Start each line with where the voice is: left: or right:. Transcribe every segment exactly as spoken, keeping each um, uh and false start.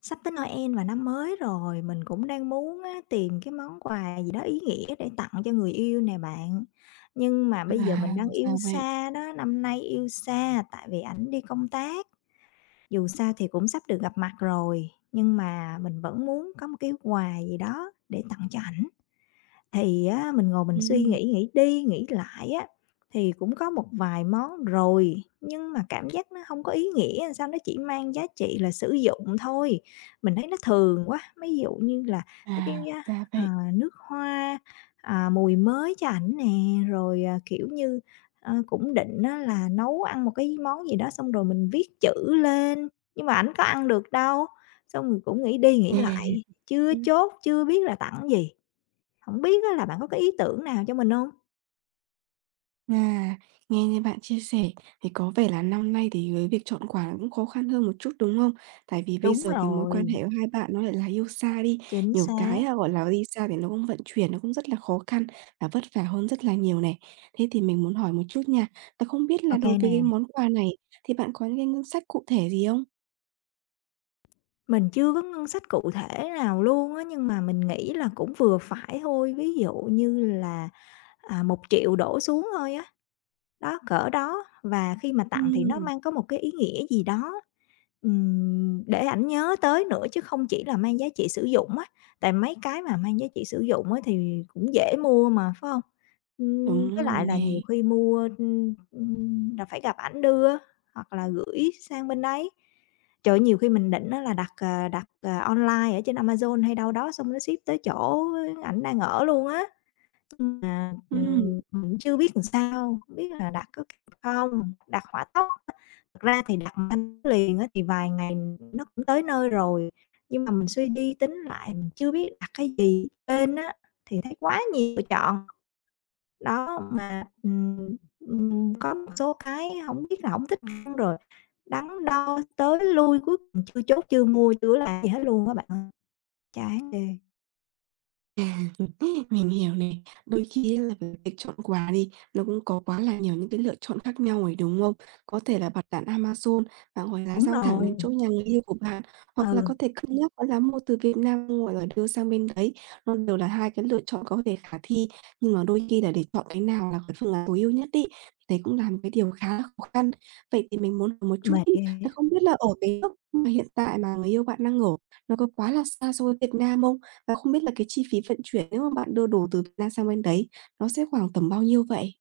left: Sắp tới Noel và năm mới rồi, mình cũng đang muốn á, tìm cái món quà gì đó ý nghĩa để tặng cho người yêu nè bạn. Nhưng mà bây giờ mình
right: À,
left: đang
right: ra
left: yêu
right: vậy.
left: xa đó, năm nay yêu xa tại vì ảnh đi công tác. Dù sao thì cũng sắp được gặp mặt rồi, nhưng mà mình vẫn muốn có một cái quà gì đó để tặng cho ảnh. Thì á, mình ngồi mình suy
right: Ừm.
left: nghĩ, nghĩ đi nghĩ lại á, thì cũng có một vài món rồi, nhưng mà cảm giác nó không có ý nghĩa, sao nó chỉ mang giá trị là sử dụng thôi. Mình thấy nó thường quá, ví dụ như là mấy cái,
right: À,
left: a,
right: ra
left: ờ,
right: vậy.
left: nước hoa, à, mùi mới cho ảnh nè, rồi, à, kiểu như, ờ, cũng định á là nấu ăn một cái món gì đó xong rồi mình viết chữ lên, nhưng mà ảnh có ăn được đâu. Xong rồi cũng nghĩ đi
right: À,
left: nghĩ lại,
right: Ừm.
left: chưa chốt, chưa biết là tặng gì. Hổng biết á là bạn có cái ý tưởng nào cho mình hông?
right: À, nghe như bạn chia sẻ thì có vẻ là năm nay thì với việc chọn quà nó cũng khó khăn hơn một chút, đúng không? Tại vì bây
left: Đúng
right: giờ cái mối quan
left: rồi,
right: hệ của hai bạn nó lại là yêu xa đi,
left: chính
right: nhiều cái,
left: xác.
right: à, gọi là, đi xa thì nó cũng vận chuyển nó cũng rất là khó khăn và vất vả hơn rất là nhiều này. Thế thì mình muốn hỏi một chút nha, là không biết
left: Ô
right: là
left: kê
right: đối với
left: nè,
right: cái món quà này thì bạn có những cái ngân sách cụ thể gì không?
left: mình chưa có ngân sách cụ thể nào luôn á, nhưng mà mình nghĩ là cũng vừa phải thôi. Ví dụ như là, à, một nghìn đổ xuống thôi á. Đó, cỡ đó, và khi mà tặng thì nó
right: Ừm.
left: mang có một cái ý nghĩa gì đó, ừm, để ảnh nhớ tới nữa chứ không chỉ là mang giá trị sử dụng á, tại mấy cái mà mang giá trị sử dụng á thì cũng dễ mua mà, phải không? Ừm,
right: Đúng
left: với
right: rồi
left: lại là nhiều
right: nè.
left: khi mua, ưm, ưm, là phải gặp ảnh đưa hoặc là gửi sang bên đấy. Trời ơi, nhiều khi mình định á là đặt, ờ, đặt, ờ, online ở trên Amazon hay đâu đó xong nó ship tới chỗ ảnh đang ở luôn á. Mà,
right: Ừm.
left: ừm, mình chưa biết làm sao, hông biết là đặt có kịp không, đặt hỏa tốc á. Thật ra thì đặt mà thanh liền á thì vài ngày nó cũng tới nơi rồi, nhưng mà mình suy đi tính lại mình chưa biết đặt cái gì trên á, thì thấy quá nhiều lựa chọn. Đó, mà, ừm, ừm, có một số cái hổng biết là hổng thích ăn rồi đắn đo tới lui, cuối cùng chưa chốt, chưa mua, chưa có làm gì hết luôn á bạn ơi, chán ghê.
right: À, mình hiểu này. Đôi khi là về việc chọn quà đi, nó cũng có quá là nhiều những cái lựa chọn khác nhau rồi, đúng không? Có thể là bật đạn Amazon và ngoài là
left: Đúng
right: giao thẳng đến chỗ
left: rồi,
right: nhà người yêu của bạn, hoặc là
left: ừ,
right: có thể cân nhắc đó là mua từ Việt Nam rồi là đưa sang bên đấy. Nó đều là hai cái lựa chọn có thể khả thi, nhưng mà đôi khi là để chọn cái nào là cái phương án tối ưu nhất ấy, đấy cũng là một cái điều khá là khó khăn. Vậy thì mình muốn hỏi một chút
left: mệt
right: ấy,
left: ghê.
right: là không biết là ở cái lúc mà hiện tại mà người yêu bạn đang ở, nó có quá là xa so với Việt Nam không? Và không biết là cái chi phí vận chuyển nếu mà bạn đưa đồ từ Việt Nam sang bên đấy, nó sẽ khoảng tầm bao nhiêu vậy?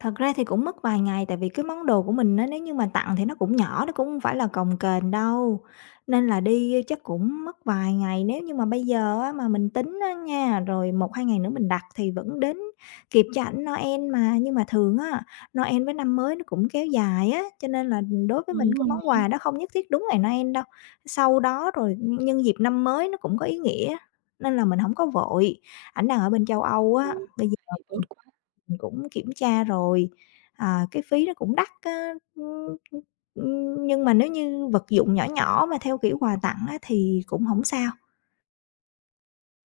left: Thật ra thì cũng mất vài ngày tại vì cái món đồ của mình á, nếu như mà tặng thì nó cũng nhỏ, nó cũng không phải là cồng kềnh đâu, nên là đi chắc cũng mất vài ngày. Nếu như mà bây giờ á, mà mình tính á nha, rồi một hai ngày nữa mình đặt thì vẫn đến kịp cho ảnh Noel mà. Nhưng mà thường á, Noel với năm mới nó cũng kéo dài á, cho nên là đối với mình
right: Đúng
left: cái
right: rồi
left: món
right: nè.
left: quà đó không nhất thiết đúng ngày Noel đâu. Sau đó rồi nhân dịp năm mới nó cũng có ý nghĩa, nên là mình không có vội. Ảnh đang ở bên châu Âu á,
right: Ừm,
left: bây giờ
right: thì tốt.
left: mình cũng kiểm tra rồi, à, cái phí nó cũng đắt á, ưm, ưm, ưm, nhưng mà nếu như vật dụng nhỏ nhỏ mà theo kiểu quà tặng á thì cũng hổng sao.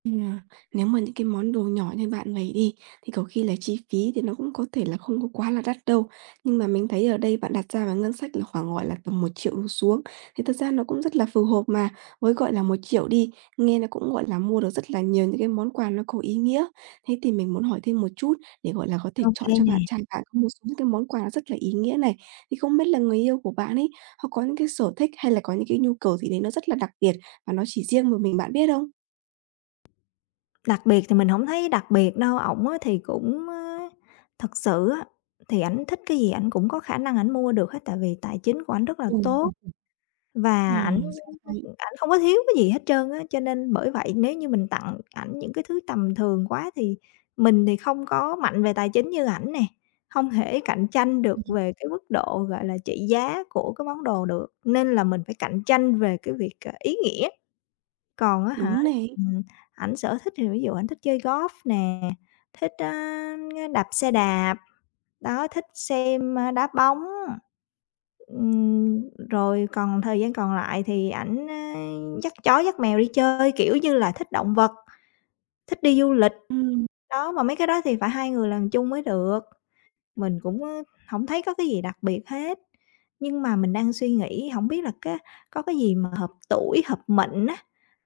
right: Ừm, à, nếu mà những cái món đồ nhỏ như bạn vậy đi, thì có khi là chi phí thì nó cũng có thể là không có quá là đắt đâu. Nhưng mà mình thấy ở đây bạn đặt ra vào ngân sách là khoảng, gọi là, tầm một triệu đổ xuống, thì thật ra nó cũng rất là phù hợp mà. Với, gọi là, một triệu đi, nghe nó cũng, gọi là, mua được rất là nhiều những cái món quà nó có ý nghĩa. Thế thì mình muốn hỏi thêm một chút để, gọi là, có thể
left: Ô
right: chọn
left: kê
right: cho
left: nè.
right: bạn trai bạn có một số những cái món quà nó rất là ý nghĩa này. Thì không biết là người yêu của bạn ấy, họ có những cái sở thích hay là có những cái nhu cầu gì đấy nó rất là đặc biệt và nó chỉ riêng một mình bạn biết không?
left: Đặc biệt thì mình hổng thấy đặc biệt đâu, ổng á thì cũng á thật sự á, thì ảnh thích cái gì ảnh cũng có khả năng ảnh mua được hết, tại vì tài chính của ảnh rất là tốt.
right: Ừm. Ờ,
left: Và ảnh
right: ra vậy.
left: ảnh không có thiếu cái gì hết trơn á, cho nên bởi vậy nếu như mình tặng ảnh những cái thứ tầm thường quá thì mình thì không có mạnh về tài chính như ảnh nè, không thể cạnh tranh được
right: Ừm,
left: về cái mức độ, gọi là, trị giá của cái món đồ được, nên là mình phải cạnh tranh về cái việc, ờ, ý nghĩa. Còn á hả,
right: đúng này.
left: ừm, ảnh sở thích thì ví dụ ảnh thích chơi golf nè, thích, a, đạp xe đạp, đó, thích xem, a, đá bóng. Ừm, rồi còn thời gian còn lại thì ảnh, a, dắt chó dắt mèo đi chơi, kiểu như là, thích động vật, thích đi du lịch.
right: Ừm.
left: Đó, mà mấy cái đó thì phải hai người làm chung mới được. Mình cũng, ơ, hổng thấy có cái gì đặc biệt hết, nhưng mà mình đang suy nghĩ không biết là cái có cái gì mà hợp tuổi, hợp mệnh á,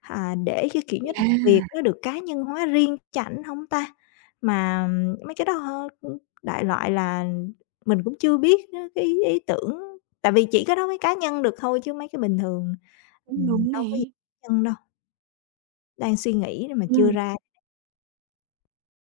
left: à, để cái, kiểu như là,
right: À.
left: việc nó được cá nhân hóa riêng cho không ta? Mà ừm, mấy cái đó hơ, đại loại là mình cũng chưa biết á cái ý ý tưởng, tại vì chỉ có đó mới cá nhân được thôi chứ mấy cái bình thường,
right: Cũng
left: ừm,
right: đúng
left: đâu có gì
right: này.
left: cá nhân đâu, đang suy nghĩ mà chưa
right: Ừm.
left: ra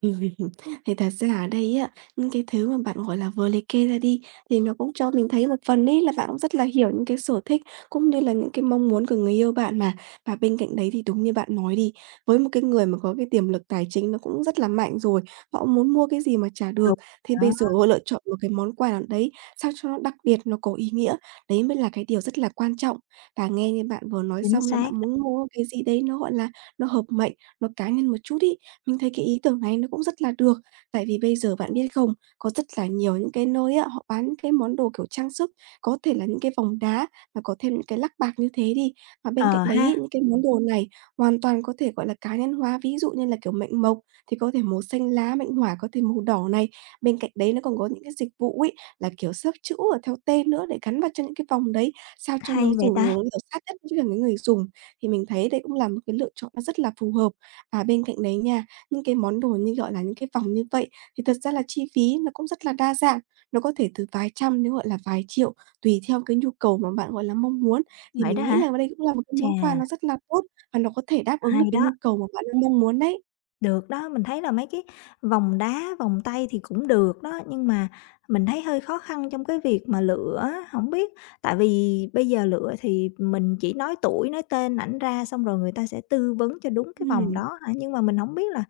right: Ừm, thì thật ra ở đây á, những cái thứ mà bạn, gọi là, vừa liệt kê ra đi thì nó cũng cho mình thấy một phần ấy là bạn cũng rất là hiểu những cái sở thích cũng như là những cái mong muốn của người yêu bạn mà. Và bên cạnh đấy thì đúng như bạn nói đi, với một cái người mà có cái tiềm lực tài chính nó cũng rất là mạnh rồi, họ muốn mua cái gì mà trả được,
left: đúng,
right: thì bây
left: đó,
right: giờ họ lựa chọn một cái món quà nào đấy sao cho nó đặc biệt, nó có ý nghĩa, đấy mới là cái điều rất là quan trọng. Và nghe như bạn vừa nói
left: chính
right: xong là bạn
left: xác. Đó.
right: muốn mua cái gì đấy nó, gọi là, nó hợp mệnh, nó cá nhân một chút ấy, mình thấy cái ý tưởng này nó cũng rất là được, tại vì bây giờ bạn biết không, có rất là nhiều những cái nơi á, họ bán những cái món đồ kiểu trang sức, có thể là những cái vòng đá và có thêm những cái lắc bạc như thế đi. Và bên cạnh
left: Ờ
right: đấy
left: ha,
right: ấy, những cái món đồ này hoàn toàn có thể, gọi là, cá nhân hóa, ví dụ như là kiểu mệnh mộc thì có thể màu xanh lá, mệnh hỏa có thể màu đỏ này. Bên cạnh đấy nó còn có những cái dịch vụ ấy, là kiểu xếp chữ ở theo tên nữa để gắn vào trên những cái vòng đấy, sao cho nó
left: hay vậy
right: dù
left: ta,
right: nó kiểu sát nhất với cả cái người dùng. Thì mình thấy đây cũng là một cái lựa chọn nó rất là phù hợp. À, bên cạnh đấy nha, những cái món đồ như, gọi là, những cái vòng như vậy thì thật ra là chi phí nó cũng rất là đa dạng, nó có thể từ vài trăm đến, gọi là, vài triệu, tùy theo cái nhu cầu mà bạn, gọi là, mong muốn. Thì
left: vậy
right: mình
left: đó
right: nghĩ
left: hả?
right: là đây cũng là một cái
left: Chà,
right: món quà nó rất là tốt và nó có thể đáp ứng được
left: hay
right: cái
left: đó.
right: nhu cầu mà bạn đang mong muốn đấy.
left: Được đó, mình thấy là mấy cái vòng đá, vòng tay thì cũng được đó, nhưng mà mình thấy hơi khó khăn trong cái việc mà lựa á, hổng biết tại vì bây giờ lựa thì mình chỉ nói tuổi, nói tên ảnh ra xong rồi người ta sẽ tư vấn cho đúng cái vòng
right: Ừm.
left: đó hả? Nhưng mà mình hổng biết là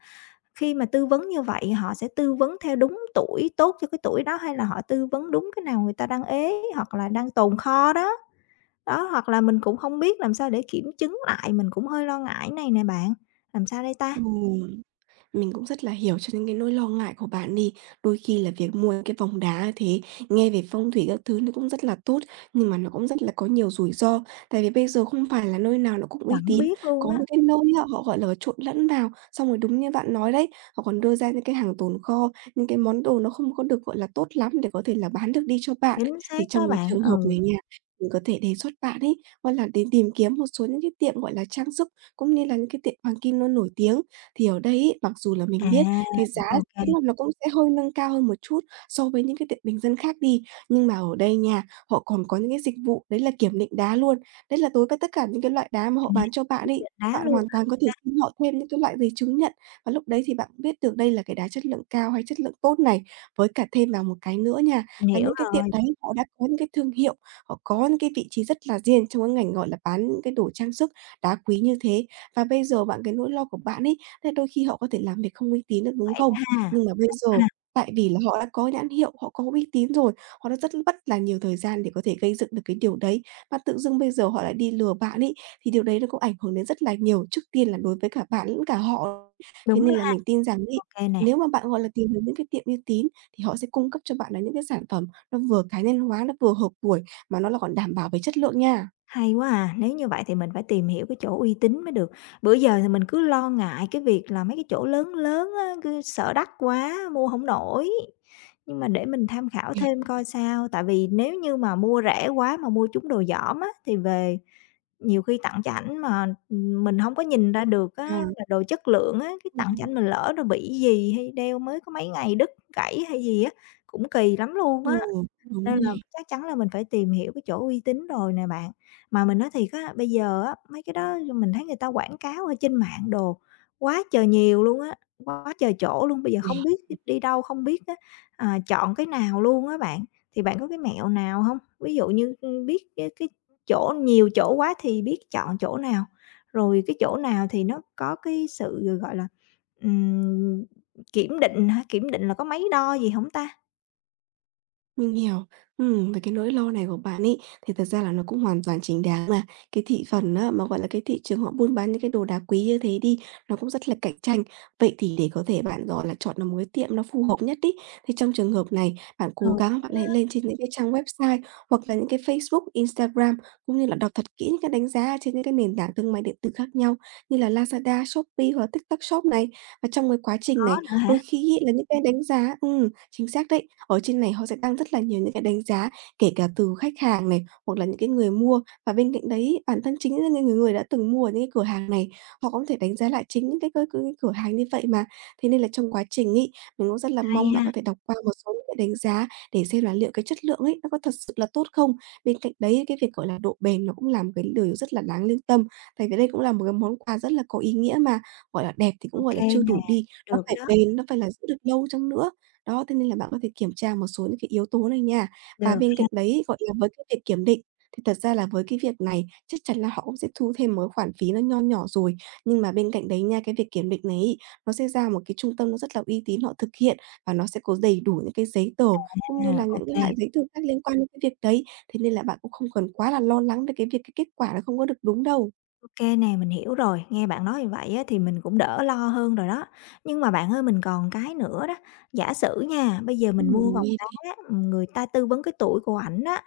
left: khi mà tư vấn như vậy họ sẽ tư vấn theo đúng tuổi tốt cho cái tuổi đó hay là họ tư vấn đúng cái nào người ta đang ế hoặc là đang tồn kho đó. Đó, hoặc là mình cũng hông biết làm sao để kiểm chứng lại, mình cũng hơi lo ngại này nè bạn. Làm sao đây ta?
right: Ừ. Mình cũng rất là hiểu cho những cái nỗi lo ngại của bạn đi. Đôi khi là việc mua những cái vòng đá thế, nghe về phong thủy các thứ nó cũng rất là tốt, nhưng mà nó cũng rất là có nhiều rủi ro. Tại vì bây giờ không phải là nơi nào nó cũng uy
left: Chẳng
right: tín,
left: biết luôn
right: có
left: á.
right: những cái nơi á, họ, gọi là, trộn lẫn vào, xong rồi đúng như bạn nói đấy, họ còn đưa ra những cái hàng tồn kho, những cái món đồ nó không có được, gọi là, tốt lắm để có thể là bán được đi cho bạn.
left: Chính xác
right: Thì trong
left: đó
right: cái
left: bạn,
right: trường hợp
left: ừ.
right: này nha, mình có thể đề xuất bạn ấy, gọi là, đến tìm kiếm một số những cái tiệm, gọi là, trang sức cũng như là những cái tiệm hoàng kim nó nổi tiếng. Thì ở đây ấy, mặc dù là
left: À,
right: mình biết cái giá
left: ô
right: sẽ
left: kê,
right: là nó cũng sẽ hơi nâng cao hơn một chút so với những cái tiệm bình dân khác đi, nhưng mà ở đây nha, họ còn có những cái dịch vụ đấy là kiểm định đá luôn. Đấy là đối với tất cả những cái loại đá mà họ
left: a,
right: bán cho bạn
left: kiểm
right: ấy,
left: định đá
right: bạn
left: luôn,
right: hoàn toàn có thể xin họ thêm những cái loại giấy chứng nhận và lúc đấy thì bạn cũng biết được đây là cái đá chất lượng cao hay chất lượng tốt này. Với cả thêm vào một cái nữa nha,
left: mình
right: là
left: hiểu
right: những cái tiệm
left: rồi.
right: đấy họ đã có những cái thương hiệu, họ có những cái vị trí rất là riêng trong cái ngành, gọi là, bán những cái đồ trang sức đá quý như thế. Và bây giờ bạn cái nỗi lo của bạn ấy, thế đôi khi họ có thể làm việc không uy tín được, đúng không?
left: Ha,
right: Nhưng mà bây giờ
left: ha,
right: tại vì là họ đã có nhãn hiệu, họ có uy tín rồi, họ đã rất mất là nhiều thời gian để có thể gây dựng được cái điều đấy, mà tự dưng bây giờ họ lại đi lừa bạn ấy, thì điều đấy nó cũng ảnh hưởng đến rất là nhiều, trước tiên là đối với cả bạn lẫn cả họ. Thế
left: đúng
right: nên
left: đó
right: là
left: ha,
right: mình tin rằng ấy,
left: ô kê nè.
right: nếu mà bạn, gọi là, tìm được những cái tiệm uy tín thì họ sẽ cung cấp cho bạn là những cái sản phẩm nó vừa cá nhân hóa, nó vừa hợp tuổi, mà nó là còn đảm bảo về chất lượng nha.
left: Hay quá à, nếu như vậy thì mình phải tìm hiểu cái chỗ uy tín mới được. Bữa giờ thì mình cứ lo ngại cái việc là mấy cái chỗ lớn lớn á, cứ sợ đắt quá, mua không nổi. Nhưng mà để mình tham khảo thêm coi sao, tại vì nếu như mà mua rẻ quá mà mua trúng đồ dỏm á, thì về nhiều khi tặng cho ảnh mà, mình không có nhìn ra được
right: À.
left: á là đồ chất lượng á, cái tặng cho
right: Ừm.
left: ảnh mình lỡ nó bị gì hay đeo mới có mấy ngày đứt, gãy hay gì á, cũng kỳ lắm luôn
right: Ừ,
left: á.
right: đúng
left: Nên là
right: này.
left: chắc chắn là mình phải tìm hiểu cái chỗ uy tín rồi nè bạn. Mà mình nói thiệt á, bây giờ á, mấy cái đó mình thấy người ta quảng cáo ở trên mạng đồ quá trời nhiều luôn á, quá trời chỗ luôn, bây giờ không biết đi đâu, không biết á, à, chọn cái nào luôn á bạn. Thì bạn có cái mẹo nào không? Ví dụ như, ưm, biết cái cái chỗ nhiều chỗ quá thì biết chọn chỗ nào, rồi cái chỗ nào thì nó có cái sự, gọi là, ừm, kiểm định hả? Kiểm định là có máy đo gì không ta?
right: Mình hiểu. Ừm, về cái nỗi lo này của bạn ấy, thì thật ra là nó cũng hoàn toàn chính đáng mà. Cái thị phần á, mà, gọi là, cái thị trường họ buôn bán những cái đồ đá quý như thế đi, nó cũng rất là cạnh tranh. Vậy thì để có thể bạn, gọi là, chọn được một cái tiệm nó phù hợp nhất ấy, thì trong trường hợp này bạn
left: Ừ,
right: cố
left: đúng
right: gắng bạn hãy lên trên những cái trang website hoặc là những cái Facebook, Instagram, cũng như là đọc thật kỹ những cái đánh giá trên những cái nền tảng thương mại điện tử khác nhau như là Lazada, Shopee hoặc là TikTok Shop này. Và trong cái quá trình này,
left: nữa hả?
right: đôi khi ấy là những cái đánh giá ừm, chính xác đấy. Ở trên này họ sẽ đăng rất là nhiều những cái đánh giá, kể cả từ khách hàng này, hoặc là những cái người mua. Và bên cạnh đấy, ấy, bản thân chính là những người người đã từng mua ở những cái cửa hàng này, họ cũng có thể đánh giá lại chính những cái cơ cửa cửa hàng như vậy mà. Thế nên là trong quá trình ấy, mình cũng rất là mong
left: Hay
right: bạn
left: ha,
right: có thể đọc qua một số những cái đánh giá để xem là liệu cái chất lượng ấy, nó có thật sự là tốt không? Bên cạnh đấy, cái việc, gọi là, độ bền nó cũng là một cái điều rất là đáng lưu tâm, tại vì đây cũng là một cái món quà rất là có ý nghĩa mà. Gọi là, đẹp thì cũng,
left: ok
right: gọi là, chưa
left: nè,
right: đủ đi, nó
left: được
right: phải
left: đó,
right: bền, nó phải là giữ được lâu chăng nữa. Đó, thế nên là bạn có thể kiểm tra một số những cái yếu tố này nha. Và
left: được
right: bên cạnh đấy, gọi là, với cái việc kiểm định thì thật ra là với cái việc này chắc chắn là họ cũng sẽ thu thêm một cái khoản phí nó nho nhỏ rồi. Nhưng mà bên cạnh đấy nha, cái việc kiểm định này ấy, nó sẽ ra một cái trung tâm nó rất là uy tín họ thực hiện và nó sẽ có đầy đủ những cái giấy tờ cũng như
left: ha,
right: là những
left: ok
right: cái
left: kê,
right: loại giấy tờ khác liên quan đến cái việc đấy. Thế nên là bạn cũng không cần quá là lo lắng về cái việc cái kết quả nó không có được đúng đâu.
left: nè, mình hiểu rồi. Nghe bạn nói như vậy á thì mình cũng đỡ lo hơn rồi đó. Nhưng mà bạn ơi, mình còn cái nữa đó, giả sử nha, bây giờ mình
right: Ừm,
left: mua
right: mình
left: vòng
right: nghe đây.
left: đá, ừm, người ta tư vấn cái tuổi của ảnh á,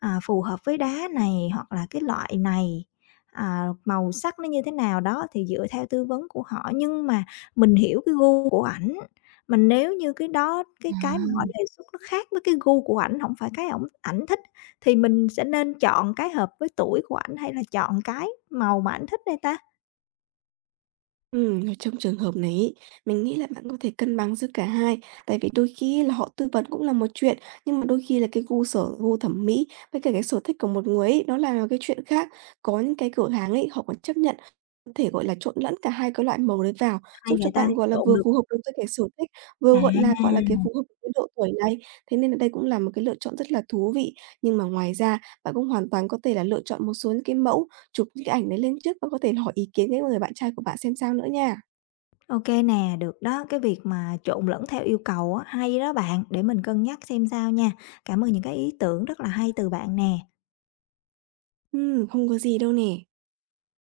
left: à, phù hợp với đá này hoặc là cái loại này, à, màu sắc nó như thế nào đó thì dựa theo tư vấn của họ. Nhưng mà mình hiểu cái gu của ảnh, mà nếu như cái đó cái cái mà
right: À.
left: họ đề xuất nó khác với cái gu của ảnh, không phải cái ổng ảnh thích thì mình sẽ nên chọn cái hợp với tuổi của ảnh hay là chọn cái màu mà ảnh thích đây ta?
right: Ừm, ở trong trường hợp này ấy, mình nghĩ là bạn có thể cân bằng giữa cả hai, tại vì đôi khi là họ tư vấn cũng là một chuyện, nhưng mà đôi khi là cái gu sở gu thẩm mỹ với cả cái sở thích của một người ấy, nó là cái chuyện khác. Có những cái cửa hàng ấy, họ còn chấp nhận có thể, gọi là, trộn lẫn cả hai cái loại màu đấy vào,
left: Hay
right: giúp cho
left: vậy ta,
right: bạn, gọi là,
left: trộn
right: vừa
left: được
right: phù hợp được với cái sở thích, vừa,
left: à.
right: gọi là, gọi là, cái phù hợp với cái độ tuổi này. Thế nên là đây cũng là một cái lựa chọn rất là thú vị. Nhưng mà ngoài ra, bạn cũng hoàn toàn có thể là lựa chọn một số những cái mẫu. Chụp những cái ảnh đấy lên trước và có thể hỏi ý kiến cái người bạn trai của bạn xem sao nữa nha.
left: OK nè, được đó, cái việc mà trộn lẫn theo yêu cầu á, hay đó bạn, để mình cân nhắc xem sao nha. Cảm ơn những cái ý tưởng rất là hay từ bạn nè.
right: Ừm, không có gì đâu nè.